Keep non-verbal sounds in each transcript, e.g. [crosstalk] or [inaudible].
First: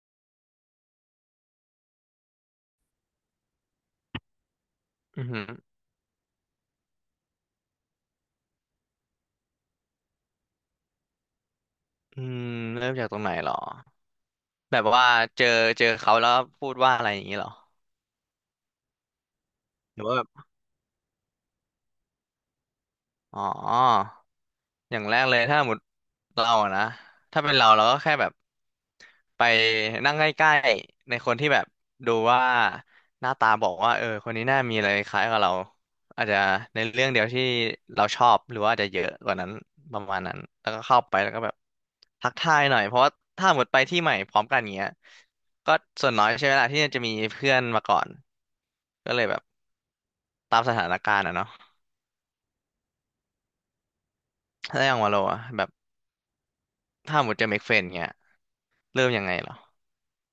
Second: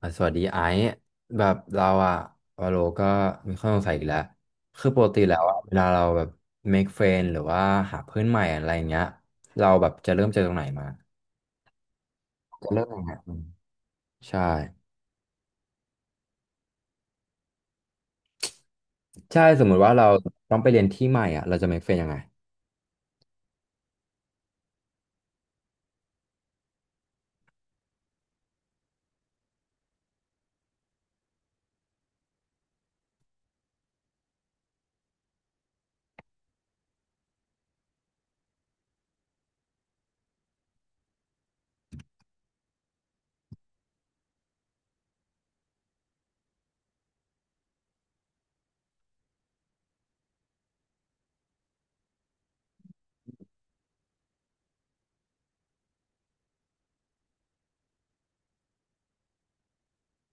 อ่ะสวัสดีไอซ์แบบเราอะวาโลก็มีข้อสงสัยอีกแล้วคือปกติอือแล้หืวออะเวลาเราแบบ make friend หรือว่าหาเพื่อนใหม่อะไรอย่างเงี้ยเราแบบจะเริ่มจากตรงไหนมาอืม จะเริ่เริ่มมยังจากไงตรงไหนอืมเหรอ ใช่แบบว่าเจอเจอเขาแล้วพูดว่าอะไรอย่างนี้เหรอ ใช่สมมุติว่าหรืเราอว่าแบบต้องไปเรียนที่ใหม่อะเราจะ make friend ยังไง อ๋อ อย่างแรกเลยถ้าหมดเราอะนะถ้าเป็นเราเราก็แค่แบบไปนั่งใกล้ๆในคนที่แบบดูว่าหน้าตาบอกว่าเออคนนี้น่ามีอะไรคล้ายกับเราอาจจะในเรื่องเดียวที่เราชอบหรือว่าอาจจะเยอะกว่านั้นประมาณนั้นแล้วก็เข้าไปแล้วก็แบบทักทายหน่อยเพราะว่าถ้าหมดไปที่ใหม่พร้อมกันเงี้ยก็ส่วนน้อยใช่ไหมล่ะที่จะมีเพื่อนมาก่อนก็เลยแบบตามสถานการณ์อะเนาะถ้าอย่างวาโลอะแบบถ้าหมดจะเมคเฟรนเงี้ยเริ่มยังไงเหรอ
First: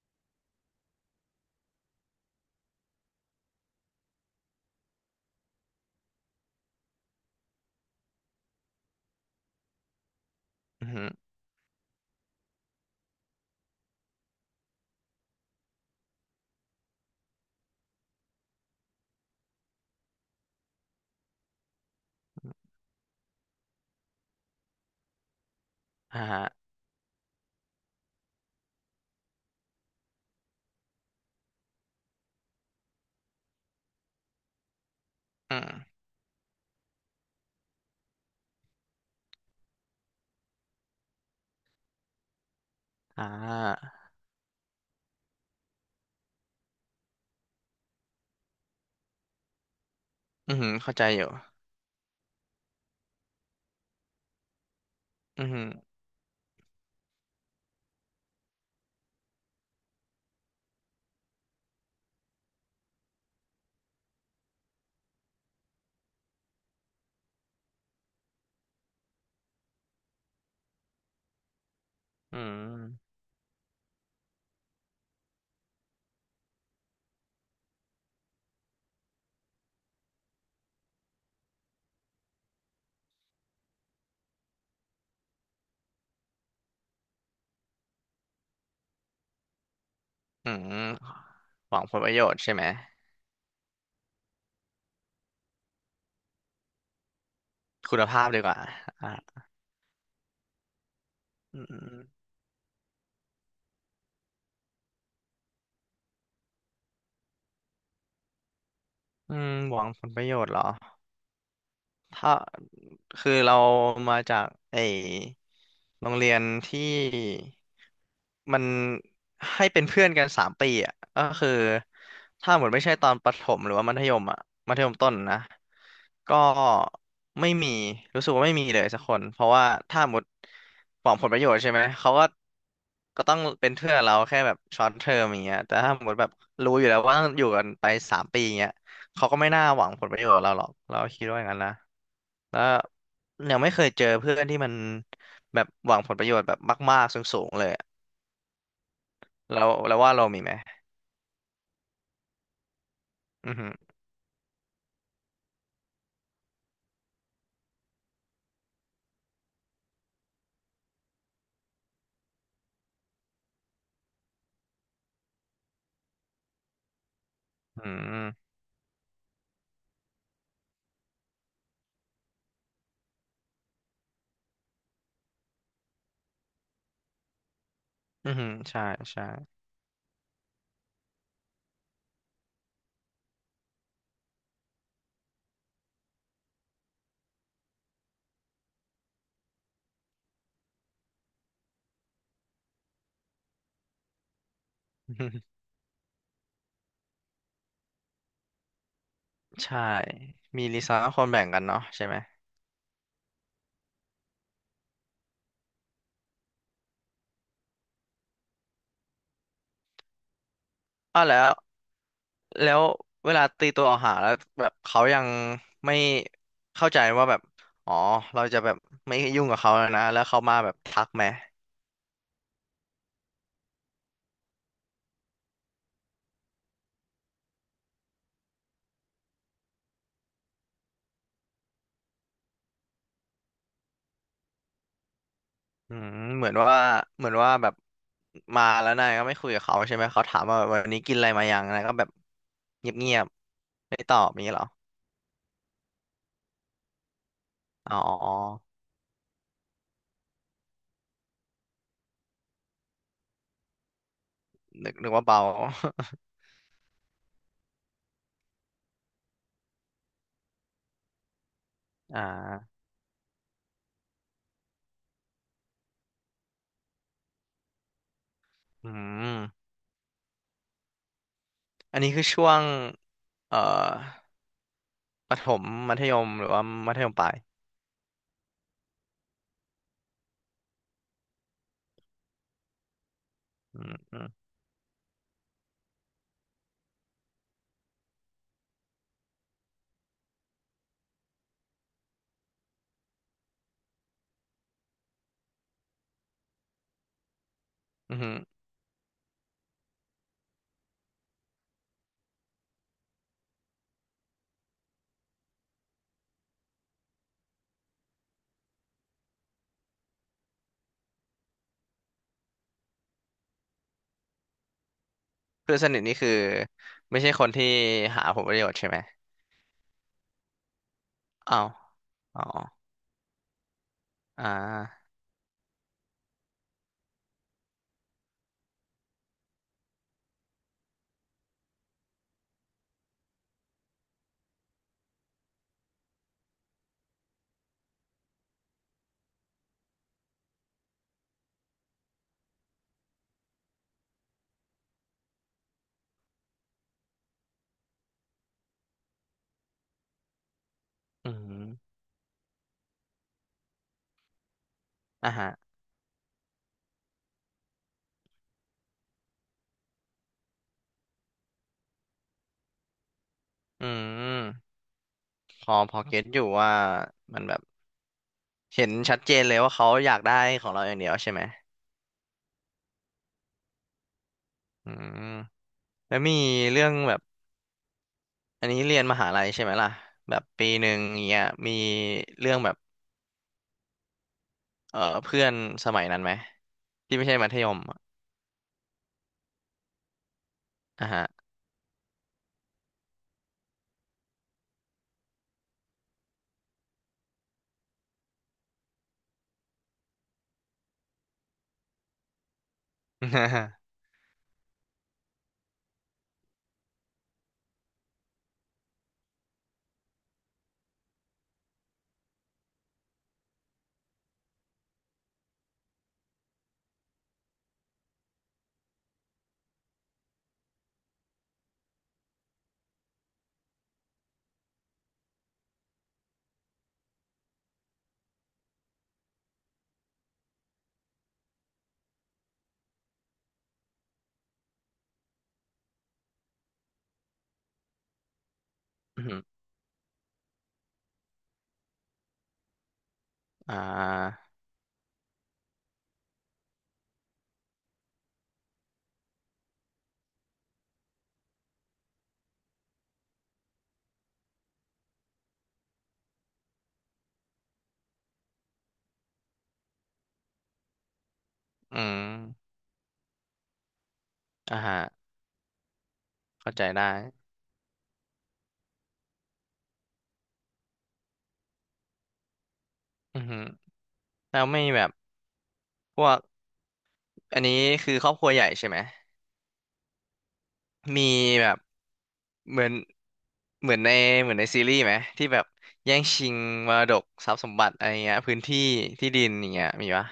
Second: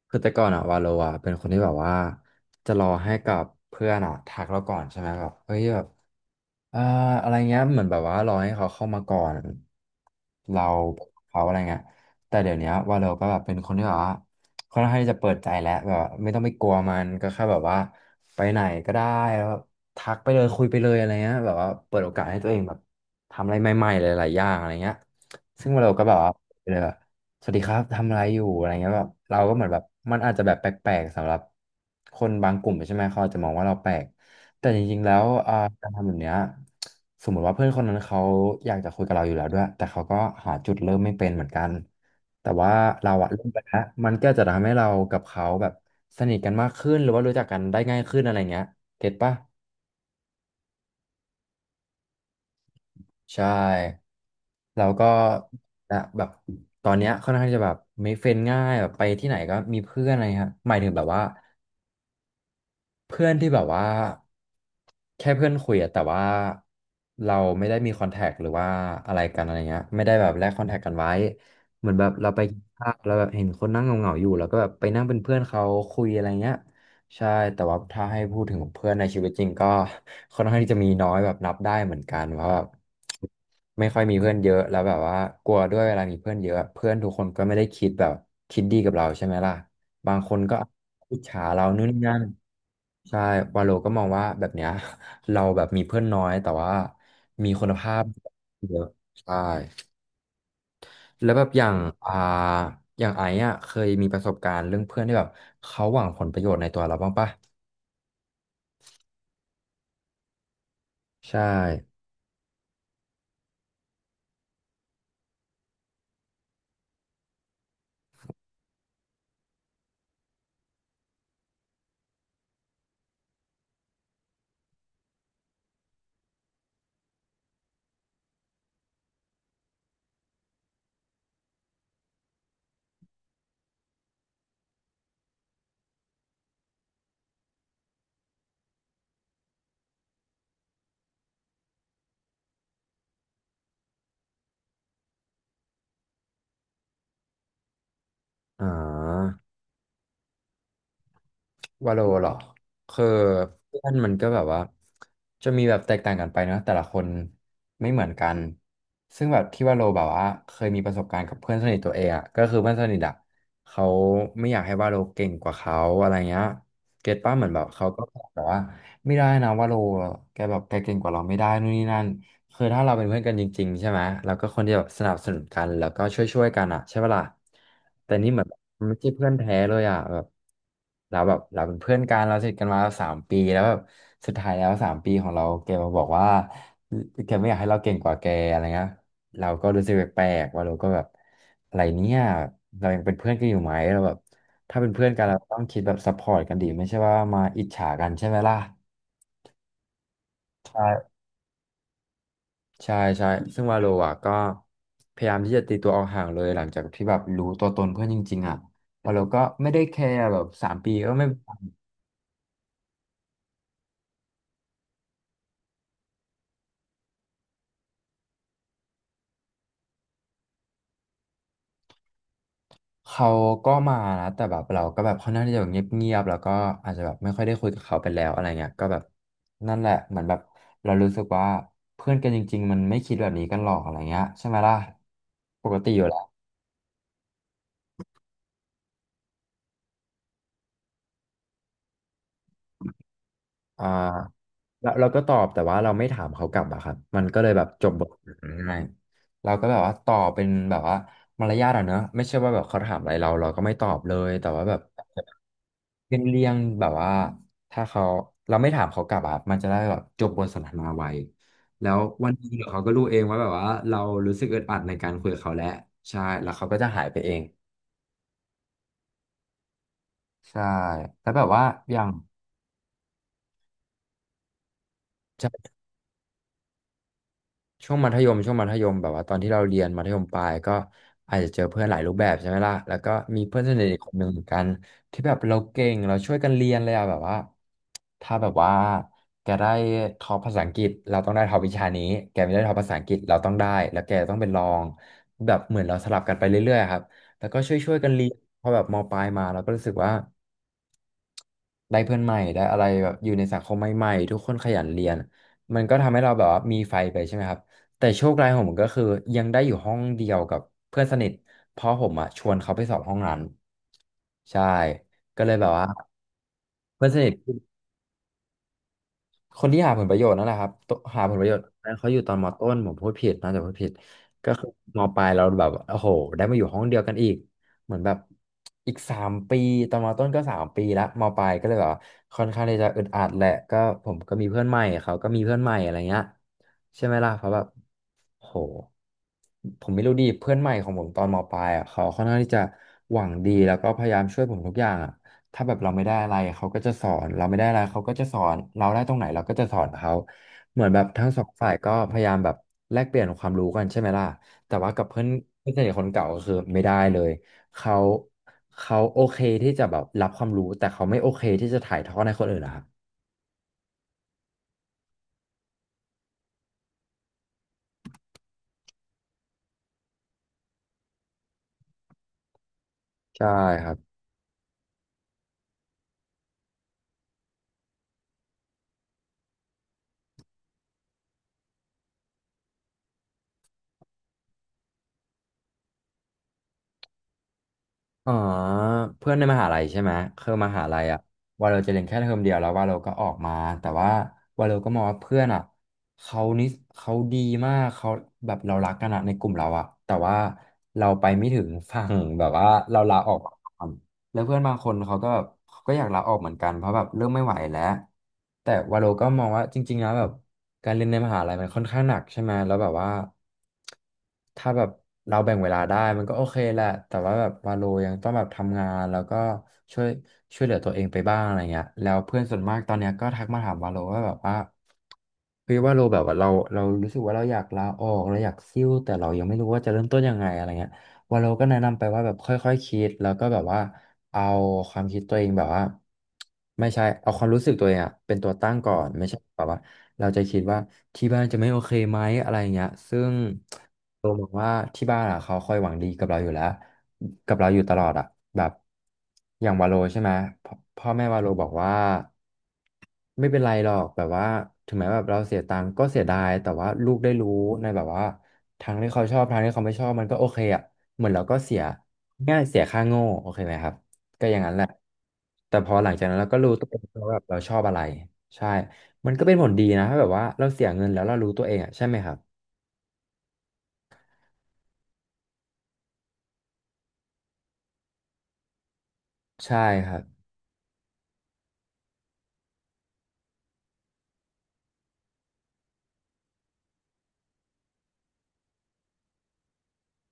คือแต่ก่อนอะวาโลอะเป็นคนที่แบบว่าจะรอให้กับเพื่อนอะทักเราก่อนใช่ไหมแบบเฮ้ยแบบอ่าอะไรเงี้ยเหมือนแบบว่ารอให้เขาเข้ามาก่อนเราอือหือเขาอะไรเงี้ยแต่เดี๋ยวเนี้ยวาโลก็แบบเป็นคนที่แบบว่าค่อนข้างที่จะเปิดใจแล้วแบบว่าไม่ต้องไปกลัวมันก็แค่แบบว่าไปไหนก็ได้แล้วแบบทักไปเลยคุยไปเลยอะไรเงี้ยแบบว่าเปิดโอกาสให้ตัวเองแบบทำอะไรใหม่ๆหลายๆอย่างอะไรเงี้ยซึ่งวาโลก็แบบอ่าว่าฮะไปเลย สวัสดีครับทำอะไรอยู่อะไรเงี้ยแบบเราก็เหมือนแบบมันอาจจะแบบแปลกๆสำหรับคนบางกลุ่มใช่ไหมเขาอาจจะมองว่าเราแปลกแต่จริงๆแล้วอืการมทำแบบเนี้ยสมมติว่าเพื่อนคนนั้นเขาอยากจะคุยกับเราอยู่แล้วด้วยแต่เขาก็หาจุดเริ่มไม่เป็นเหมือนกันแต่ว่าเราอ่อะเริ่มไปแล้วามันก็จะทำให้เรากับเขาแบบสนิทกันมากขึ้นหรือว่ารู้จักกันได้ง่ายขึ้นอะไรเงี้ยเก็ตปะ อือหือเข้าใจอยู่ใช่เราก็อือหือนะแบบตอนเนี้ยค่อนข้างที่จะแบบ make friend ง่ายแบบไปที่ไหนก็มีเพื่อนอะไรครับหมายถึงแบบว่า เพื่อนที่แบบว่าแค่เพื่อนคุยอะแต่ว่าเราไม่ได้มีคอนแทคหรือว่าอะไรกันอะไรเงี้ยไม่ได้แบบแลกคอนแทคกันไว้เหมือนแบบเราไปอืมกินข้าวแล้วแบบเห็นคนนั่งเหงาๆอยู่แล้วก็แบบไปนั่งเป็นเพื่อนเขาคุยอะไรเงี้ยใช่แต่ว่าถ้าให้พูดถึงเพื่อนในชีวิตจริงก็ค่อนข้างที่จะมีน้อยแบบนับได้เหมือนกันเพราะแบบไม่ค่อยมีเพื่อนเยอะแล้วแบบว่ากลัวด้วยเวลามีเพื่อนเยอะเพื่อนทุกคนก็ไม่ได้คิดแบบคิดดีกับเราใช่ไหมล่ะ บางคนอืก็มอิจฉาเราหวันู่งนผนี่ลประนั่โยนชน์ใช่ไหม ใช่วาโลก็มองว่าแบบเนี้ย [laughs] เราแบบมีเพื่อนน้อยแต่ว่ามีคุณภาคุพณภาพดีกว่าเยอะอ่าใช่ แล้วแบบอือย่างอ่ามอย่างไอ้อะเคยมีประสบการณ์เรื่องเพื่อนที่แบบเขาหวังผลประโยชน์ในตัวเราบ้างปะอืมหวังผลประโยชน์เหรอ ใช่ถ้าคือเรามาจากไอโรงเรียนที่มันให้เป็นเพื่อนกันสามปีอ่ะก็คือถ้าหมดไม่ใช่ตอนประถมหรือว่ามัธยมอ่ะมัธยมต้นนะก็ไม่มีรู้สึกว่าไม่มีเลยสักคนเพราะว่าถ้าหมดหวังผลประโยชน์ใช่ไหมเขาก็ก็ต้องเป็นเพื่อนเราแค่แบบช็อตเทอมอย่างเงี้ยแต่ถ้าหมดแบบรู้อยู่แล้วว่าต้องอยู่กันไปสามปีอย่างเงี้ยเขาก็ไม่น่าหวังผลประโยชน์เราหรอกเราคิดว่าอย่างนั้นนะ แล้วยังไม่เคยเจอเพื่อนที่มันแบบหวังผลประโยชน์แบบมากๆสูงๆเลยอะอ่า แล้วแล้วว่าเรามีไหมวาโลเหรอคืออือหือเพื่อนมันก็แบบว่าจะมีแบบแตกต่างกันไปเนอะแต่ละคนไม่เหมือนกันซึ่งแบบที่วาโลแบบว่าเคยมีประสบการณ์กับเพื่อนสนิทตัวเองอะก็คือเพื่อนสนิทอะเขาไม่อยากให้วาโลเก่งกว่าเขาอะไรเงี้ยเก็ตป้าเหมือนแบบเขาอืก็บอกมแบบว่าไม่ได้นะวาโลแกแบบแกเก่งกว่าเราไม่ได้นู่นนี่นั่น คือถ้าเราเป็นเพื่อนกันจริงๆใช่ไหมเราก็คนที่แบบสนับสนุนกันแล้วก็ช่วยๆกันอ่ะใช่ปะล่ะแต่อืนี่อเหมือหืนอมใช่ไม่ใช่ใช่ เพื่อนแท้เลยอ่ะแบบเราเป็นเพื่อนกันเราสนิทกันมาสามปีแล้วแบบสุดท้ายแล้วสามปีของเราแกมาบอกว่าแกไม่อยากให้เราเก่งกว่าแกอะไรเงี้ยเราก็รู้สึกแปลกๆว่าเราก็แบบอะไรเนี่ยเรายังเป็นเพื่อนกันอยู่ไหมเราแบบถ้าเป็นเพื่อ [laughs] นอือกันเราหือต้องคิดแบบซัพพอร์ตกันดีไม่ใช่ว่ามาอิจฉากันใช่ไหมล่ะใช่มีลีซ่าใช่ คนแบ่งกันเนาะใช่ไหมใช่ใช่ซึ่งวาโลอ่ะก็พยายามที่จะตีตัวออกห่างเลยหลังจากที่แบบรู้ตัวตนเพื่อนจริงๆอ่ะวาโลก็ไม่ได้แคร์แบบสามปีก็อ้าไม่วแล้วแล้วเวลาตีตัวออกห่างแล้วแบบเขายังไม่เข้าใจว่าแบบอ๋อเราจะแบบไม่ยุ่งกับเขาแล้วนะแล้วเขามาแบบทักไหม เขาก็มานะแต่แบบเราก็แบบค่อนข้างที่จะแบบเงียบๆแล้วก็อาจจะแบบไม่ค่อยได้คุยกับเขาไปแล้วอะไรเงี้ยก็แบบนั่นแหละเหมือนแบบเรารู้สึกว่าเพื่อนกันจริงๆมันไม่คิดแบบนี้กันหรอกอะไรเงี้ยใช่ไหมล่ะปกติอือยู่มแล้ว เหมือนว่าเหมือนว่าแบบมาแล้วนายก็ไม่คุยกับเขาใช่ไหมเขาถามว่าวันนี้กินอะไรมายังนายก็แบบเงียบอ่าๆไม่ตอบอย่างนี้เหรอแล้วเราก็ตอบแต่ว่าเราไม่ถามเขากลับอะครับมันก็เลยแบบจบอ๋บทสนทนาอง่ายเราก็แบบว่าตอบเป็นแบบว่ามารยาทอะเนอะไม่ใช่ว่าแบบเขาถามอะไรเราเราก็ไม่ตอบเลยแต่ว่าแบบนึกนึกว่าเบา เป็นเรี่ยงแบบว่าถ้าเขาเราไม่ถามเขากลับอะมันจะได้แบบจบบทสนทนาไวแล้ว [laughs] อ่าวันหนี้เดี๋ยวเขาก็รู้เองว่าแบบว่าเรารู้สึกอึดอัดในการคุยกับเขาแล้วใช่แล้วเขาก็จะหายไปเองอืมใช่แล้วแบบว่าออันย่างนี้คือช่วงเอ่อประถมใช่ มัธยมหรือว่ามัธยมปลายช่วงมัธยมช่วงมัธยมแบบว่าตอนที่เราเรียนมัธยมปลายก็อาจจะเจอเพื่อนหลายรูปแบบใช่ไหมล่ะแล้วก็มีเพื่อนสอืนิทมอีกคนอืหนึ่มงเหมือนกันที่แบบเราเก่งเราช่วยกันเรียนเลยอะแบบว่าถ้าแบบว่าแกได้ท็อปภาษาอังกฤษเราต้องได้ท็อปวิชานี้แกไม่ได้ท็อปภาษาอังกฤษเราต้องได้แล้วแกต้องเป็นรองแบบเหมือนเราสลับกันไปเรื่อยๆอะครับแล้วก็ช่วยๆกันอืเรียนมพอแบบมปลายมาเราก็รู้สึกว่า ได้เพื่อนใหม่ได้อะไรแบบอยู่ในสังคมใหม่ๆทุกคนขยันเรียนมันก็ทำให้เราแบบว่ามีไฟไปใช่ไหมครับแต่โชคร้ายของผมก็คือยังได้อยู่ห้องเดียวกับเพื่อนสนิทเพราะผมอ่ะชวนเขาไปสอบห้องนั้นใช่ก็เลยแบบเพื่อนว่าสนิทนี่คือเพื่อนสไม่นิใช่ท คนที่หาผลประโยชน์ใช่ไหมคนที่หาผลประโยชน์นั่นแหละครับตัวหาผลประโยชอ้าน์วนั้นเขาอยู่ตอนอ๋อมต้นผมพูดผิดน่าจะพูดผิดอ่ก็คือมาปลายเราแบบโอ้โหได้มาอยู่ห้องเดียวกันอีกเหมือนแบบอีกสามปีตอนมต้นก็สามปีละมปลายก็เลยแบบว่าค่อนข้างที่จะอึดอัดแหละก็ผมก็มีเพื่อนใหม่เขาก็มีเพื่อนใหม่อะไรเงี้ยใช่ไหมล่ะเพราะแบบโหผมไม่รู้ดีเพื่อนใหม่ของผมตอนมปลายอ่ะเขาค่อนข้างที่จะหวังดีแล้วก็พยายามช่วยผมทุกอย่างอ่ะ ถ้าแบบเราไม่ได้อะไรเขาก็จะสอนเราไม่ได้อะไรเขาก็จะสอนเราได้ตรงไหนเราก็จะสอนเขาเหมือนแบบทั้อืงสองฝ่ายก็มพยายามแบบแลกเปลี่ยนความรู้กันใช่ไหมล่ะแต่ว่ากับเพื่อนอ่าฮะเพื่อนสนิทคนเก่าก็คือไม่ได้เลยเขาเขาโอเคที่จะแบบรับความรู้แต่เขาไม่โอเคที่จะถ่ายทอดให้คนอื่นนะครับอืมพอพอเก็ตอยู่ว่ามันแบบ เห็นชัดเจนเลยว่าเขาอยากได้ของเราอย่างเดียวใช่ไหมใช่ครับ อืมแล้วมีเรื่องแบบอันนี้เรียนมหาลัยใช่ไหมล่ะแบบปีหนึ่งอย่างเงี้ยมีเรื่องแบบเออเพื่อนสมัยนั้นไหมที่ไม่ใช่มัธยมอะอ๋อเพื่อนในมหาลัยใช่ไหมคือมหาลัยอ่ะอะฮะ ว่าเราจะเรียนแค่เทอมเดียวแล้วว่าเราก็ออกมาแต่ว่าว่าเราก็มองว่าเพื่อนอะเขานิสเขาดีมากเขาแบบเรารักกันอะในกลุ่มเราอะแต่ว่าเราไปไม่ถึงฝั่งแบบว่าเราลาออกก [laughs] ่อนแล้วเพื่อนบางคนเขาก็แบบเขาก็อยากลาออกเหมือนกันเพราะแบบเริ่มไม่ไหวแล้วแต่ว่าเราก็มองว่าจริงๆนะแบบ การเรียนในมหาลัยมันค่อนข้างหนักใช่ไหมแล้วแบบว่าถ้าแบบเราแบ่งเวลาได้มันก็โอเคแหละแต่ว่าแบบวาโลยังต้องแบบทำงานแล้วก็ช่วยช่วยเหลือตัวเองไปบ้างอะไรเงี้ยแล้วเพื่อนส่วนมากตอนเนี้ยก็ทักมาถามวาโลว่าแบบว่าเฮ้ยวาโลแบบว่าเรารู้สึกว่าเราอยากลาออกเราอยากซิ่วแต่เรายังไม่รู้ว่าจะเริ่มต้นยังไงอะไรเงี้ย วาโลก็แนะนำไปว่าแบบค่อยๆคิดแล้วก็แบบว่าเอาความคิดตัวเองแบบว่าไม่ใช่เอาความรู้สึกตัวเองอะเป็นตัวตั้งก่อนอืไม่ใช่มแบบว่าเราจะคิดว่าที่บ้านจะไม่โอเคไหมอะไรอย่างเงี้ยซึ่งอ่เรามาองว่าที่บ้านอะเขาคอยหวังดีกับเราอยู่แล้วกับเราอยู่ตลอดอะแบบอย่างวาโลใช่ไหมพพ่อแม่วาโลบอกว่าไม่เป็นไรหรอกแบบว่าถึงแม้แบบเราเสียตังค์ก็เสียดายแต่ว่าลูกได้รู้ในแบบว่าทางที่เขาชอบทางที่เขาไม่ชอบมันก็โอเคอะ เหมือนเราก็เสียอืมง่ายเสียค่าโง่โอเคไหมครับก็อย่างนั้นอ่าแหละฮะแต่พอหลังจากนั้นเราก็รู้เข้าใจตัวเองได้ว่าแบบเราชอบอะไรใช่มันก็เป็นผลดีนะถ้าแบบว่าเราเสียเงินแล้วเรารู้ตัวเองอ่ะใช่ไหมครับอือฮึแล้วไม่แบบพวกอันนี้คือครอบครัวใหญ่ใช่ไหม ใช่ครับมีแบบเหมือนเหมือนในเหมือนในซีรีส์ไหมที่แบบแย่งชิงมรดกทรัพย์สมบัติอะไรเงี้ยพื้นที่ที่ดินอย่างเงี้ยมีปะ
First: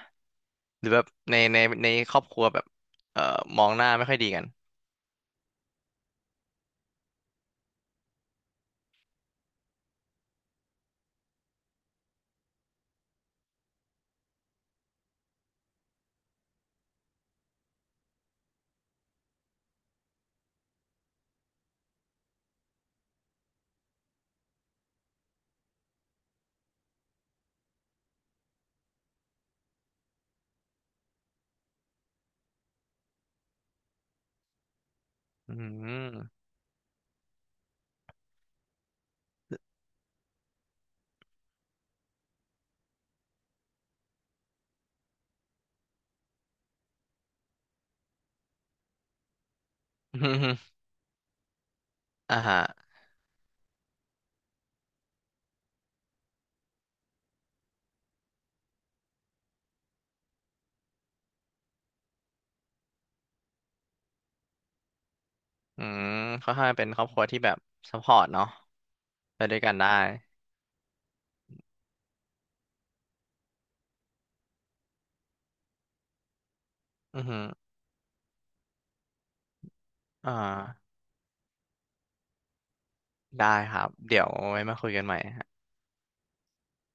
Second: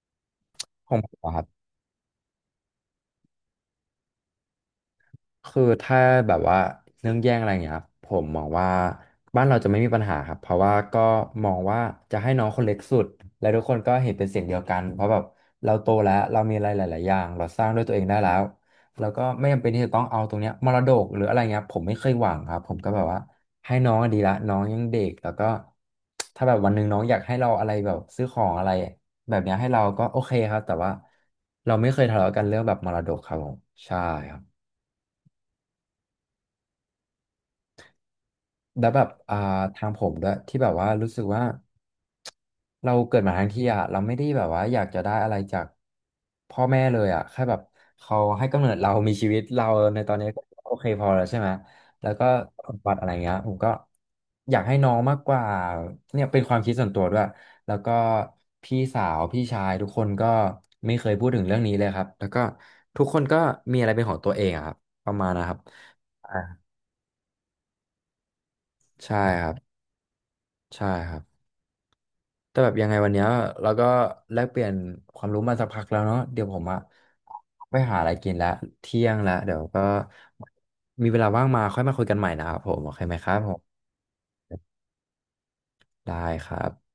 หรืขอองแบบผมอะในครับ ในในครอบครัวแบบเอ่อมองหน้าไม่ค่อยดีกันคือถ้าแบบว่าเรื่องแย่งอะไรเงี้ยครับผมมองว่าบ้านเราจะไม่มีปัญหาครับเพราะว่าก็มองว่าจะให้น้องคนเล็กสุดและทุกคนก็เห็นเป็นเสียงเดียวกันเพราะแบบเราโตแล้วเรามีอะไรหลายๆอย่างเราสร้างด้วยตัวเองได้แล้วแล้วก็ไม่จำเป็นที่จะต้องเอาตรงเนี้ยมรดกหรืออะไรเงี้ยผมไม่เคยหวังครับผมก็แบบว่าให้น้องดีละน้องยังเด็กแล้วก็ถ้าแบบวันหนึ่งน้องอยากให้เราอะไรแบบซื้อของอะไรแบบเนี้ยให้เราก็โอเคครับแต่ว่าเราไม่เคยทะเลาะกันเรื่องแบบมรดกครับผมใช่ครับ อืม แล้วแบบทางผมด้วยที่แบบว่ารู้สึกว่าเราเกิดมาทั้งที่อ่ะเราไม่ได้แบบว่าอยากจะได้อะไรจากพ่อแม่เลยอ่ะแค่แบบเขาให้กำเนิดเรามีชีวิตเราในตอนนี้ก็โอ [laughs] เคพอแล้วใช่ไหมแล้วก็อ่าฮะสมบัติอะไรเงี้ยผมก็อยากให้น้องมากกว่าเนี่ยเป็นความคิดส่วนตัวด้วยแล้วก็พี่สาวพี่ชายทุกคนก็ไม่เคยพูดถึงเรื่องนี้เลยครับแล้วก็ทุกคนก็มีอะไรเป็นของตัวเองอะครับประมาณนะครับอืมอ่าค่อนข้างเป็นครอบครัวที่แบบซัพพอร์ตเนาะใช่ไปครัด้บวยกันได้ใช่ครับ แต่แบบยังไงวันเนี้ยเราก็แลกเปลี่ยนความรู้มาสักพักแล้วเนาะเดี๋ยวผมอะอือฮึไปหาอะไรกินละเที่ยงละเดี๋ยวก็อ่ามีเวลาว่างมาค่อยมาคุยกันใหม่นะครับผมโอเคไหมครับผได้คมรับเดี๋ยวไว้มาคุยกันใหม่ได้ครับ